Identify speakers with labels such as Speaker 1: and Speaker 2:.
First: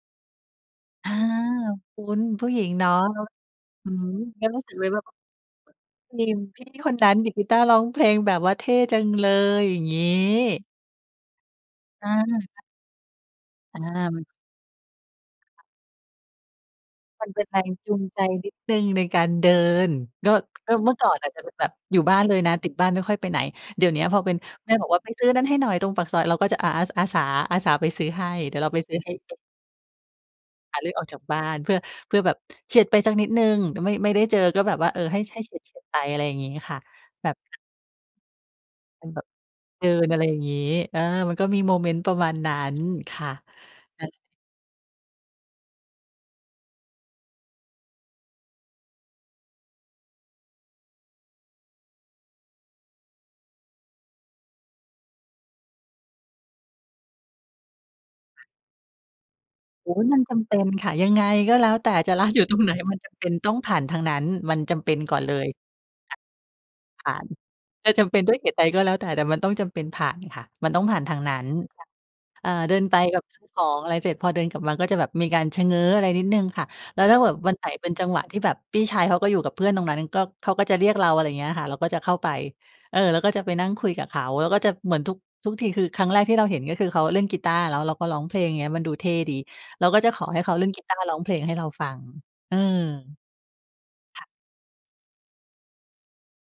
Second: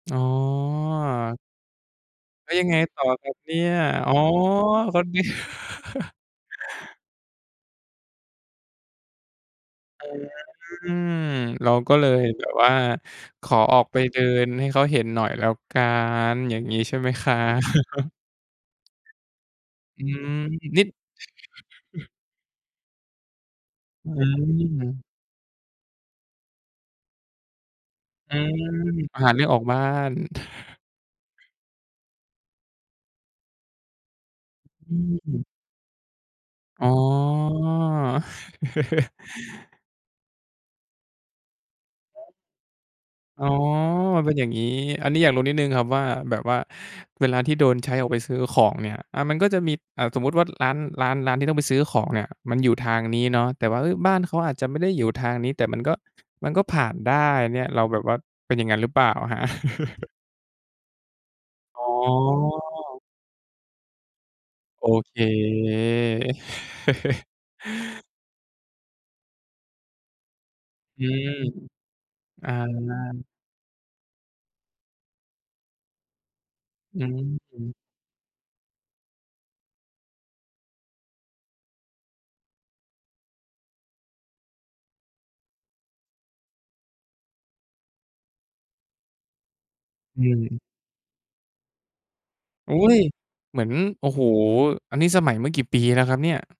Speaker 1: อ๋อ
Speaker 2: อา คุณ ผู
Speaker 1: แล
Speaker 2: ้
Speaker 1: ้ว
Speaker 2: หญ
Speaker 1: ย
Speaker 2: ิ
Speaker 1: ัง
Speaker 2: ง
Speaker 1: ไง
Speaker 2: เนาะ
Speaker 1: ต่อครับเนี่ย
Speaker 2: อืม
Speaker 1: อ๋อ
Speaker 2: ก็รู้สึกเลย
Speaker 1: ก
Speaker 2: ว
Speaker 1: ็
Speaker 2: ่า
Speaker 1: เนี่ย
Speaker 2: นีม พี่คนนั้นดีดกีตาร์ ร้องเพลง แบบว่าเท่จังเลย อย่างง
Speaker 1: อ
Speaker 2: ี
Speaker 1: ื
Speaker 2: ้
Speaker 1: ม เราก็เล
Speaker 2: อา
Speaker 1: ยแบบ
Speaker 2: อ
Speaker 1: ว่าขออ
Speaker 2: อา
Speaker 1: อกไปเด
Speaker 2: มั
Speaker 1: ิ
Speaker 2: น
Speaker 1: นให้เขาเห็นหน่อยแล้วกัน อย่างงี้ใช่ไหม
Speaker 2: ม
Speaker 1: ค
Speaker 2: ัน
Speaker 1: รั
Speaker 2: เป็นแร
Speaker 1: บ?
Speaker 2: งจูงใจนิดหนึ่งในการเดิน
Speaker 1: อืม
Speaker 2: ก็ ก็
Speaker 1: นิด
Speaker 2: เมื่อก่อนอะจะเป็นแบบอยู่บ้านเลยนะ ติดบ้านไม่ค่อยไปไหน เดี๋ยวเนี้ย
Speaker 1: อื
Speaker 2: พอเป็น แม่บอกว่า
Speaker 1: ม
Speaker 2: "ไปซื้อนั้นให้หน่อยตรงปากซอย" เราก็จะ อา อา อาสา อาสาไปซื้อให้
Speaker 1: อื
Speaker 2: เดี๋ย
Speaker 1: ม
Speaker 2: วเราไปซื้อให้
Speaker 1: ห
Speaker 2: เ
Speaker 1: า
Speaker 2: อ
Speaker 1: เ
Speaker 2: ง
Speaker 1: รื่องออกบ้าน
Speaker 2: หาเรื่องออกจากบ้าน เพื่อ เพื่อแบบเฉียดไปสักนิดหนึ่ง ไม่ ไม่ได้เจอก็แบบว่
Speaker 1: อ
Speaker 2: า เออ ให้ ให้
Speaker 1: ืม
Speaker 2: เฉียด ๆ ไป อะไรอย่างนี้ค่ะ
Speaker 1: อ๋
Speaker 2: แบบ
Speaker 1: อ
Speaker 2: เป็นแบบเดินอะไรอย่างงี้ เออ มันก็มีโมเมนต์ประมาณนั้น ค่ะ
Speaker 1: อ๋อ
Speaker 2: เออ
Speaker 1: มันเป็นอย่างงี้ อันนี้อยากรู้นิดหนึ่งครับว่า แบบว่าเวลาที่โดนใช้ออกไปซื้อของเนี่ย อา มันก็จะมี อ่า สมมติว่าร้าน ร้าน ร้านที่ต้องไปซื้อของเนี่ยมันอยู่ทางนี้เนาะ แต่ว่า เอ๊ย บ้านเขาอาจจะไม่ได้อยู่ทางนี้ แต่มันก็ มันก็ผ่านได้เนี่ย เราแบบว่าเป็นอย่างงั้นหรือเปล่าครับ?
Speaker 2: โอ๊ย มันจำเป็นค่ะ ยังไงก็แล้ว
Speaker 1: อ๋
Speaker 2: แต่ จะร้านอยู่ตรงไหน มัน
Speaker 1: อ
Speaker 2: จำเป็นต้องผ่านทางนั้น มันจำ
Speaker 1: โอ
Speaker 2: เป็น
Speaker 1: เ
Speaker 2: ก
Speaker 1: ค
Speaker 2: ่อนเลย ค่ะ ผ่าน จะจำเป็นด้วยเหตุใดก็แล้วแต่ แต่มันต้องจำเป็นผ่านค่ะ มันต้องผ่า
Speaker 1: อ
Speaker 2: น
Speaker 1: ื
Speaker 2: ทาง
Speaker 1: ม
Speaker 2: นั้นค่ะ
Speaker 1: อ
Speaker 2: อ่า เดินไปกับ
Speaker 1: า
Speaker 2: ซื้อของ อะไรเสร็จ พอเดินกลับมาก็จะแบบมีการชะเง้อ อะไรนิดหนึ่งค่ะ
Speaker 1: อ
Speaker 2: แล
Speaker 1: ื
Speaker 2: ้วถ้าเกิดวันไหน
Speaker 1: ม
Speaker 2: เป็นจังหวะที่แบบพี่ชายเขาก็อยู่กับเพื่อนตรงนั้น ก็ เขาก็จะเรียกเรา อะไรอย่างเงี้ยค่ะ เราก็จะเข้าไป เออ แล้วก็จะไปนั่งคุยกับเขา แล้วก็จะเหมือนทุก ทุกที คือครั้งแรกที่เราเห็นก็คือเขาเล่นกีตาร์ แล้วเราก็ร้องเพลง อย่างเงี้ย มันดูเท่ดี เราก็จะ
Speaker 1: อ
Speaker 2: ข
Speaker 1: ื
Speaker 2: อให้เขา
Speaker 1: ม
Speaker 2: เล่นกีตาร์ ร้องเพลง ให้เราฟัง อื
Speaker 1: อุ๊
Speaker 2: ม
Speaker 1: ย เหมือน โอ้
Speaker 2: ค
Speaker 1: โฮ
Speaker 2: ่ะ
Speaker 1: อันนี้สมัยเมื่อกี่ปีแล้วครับเนี่ย?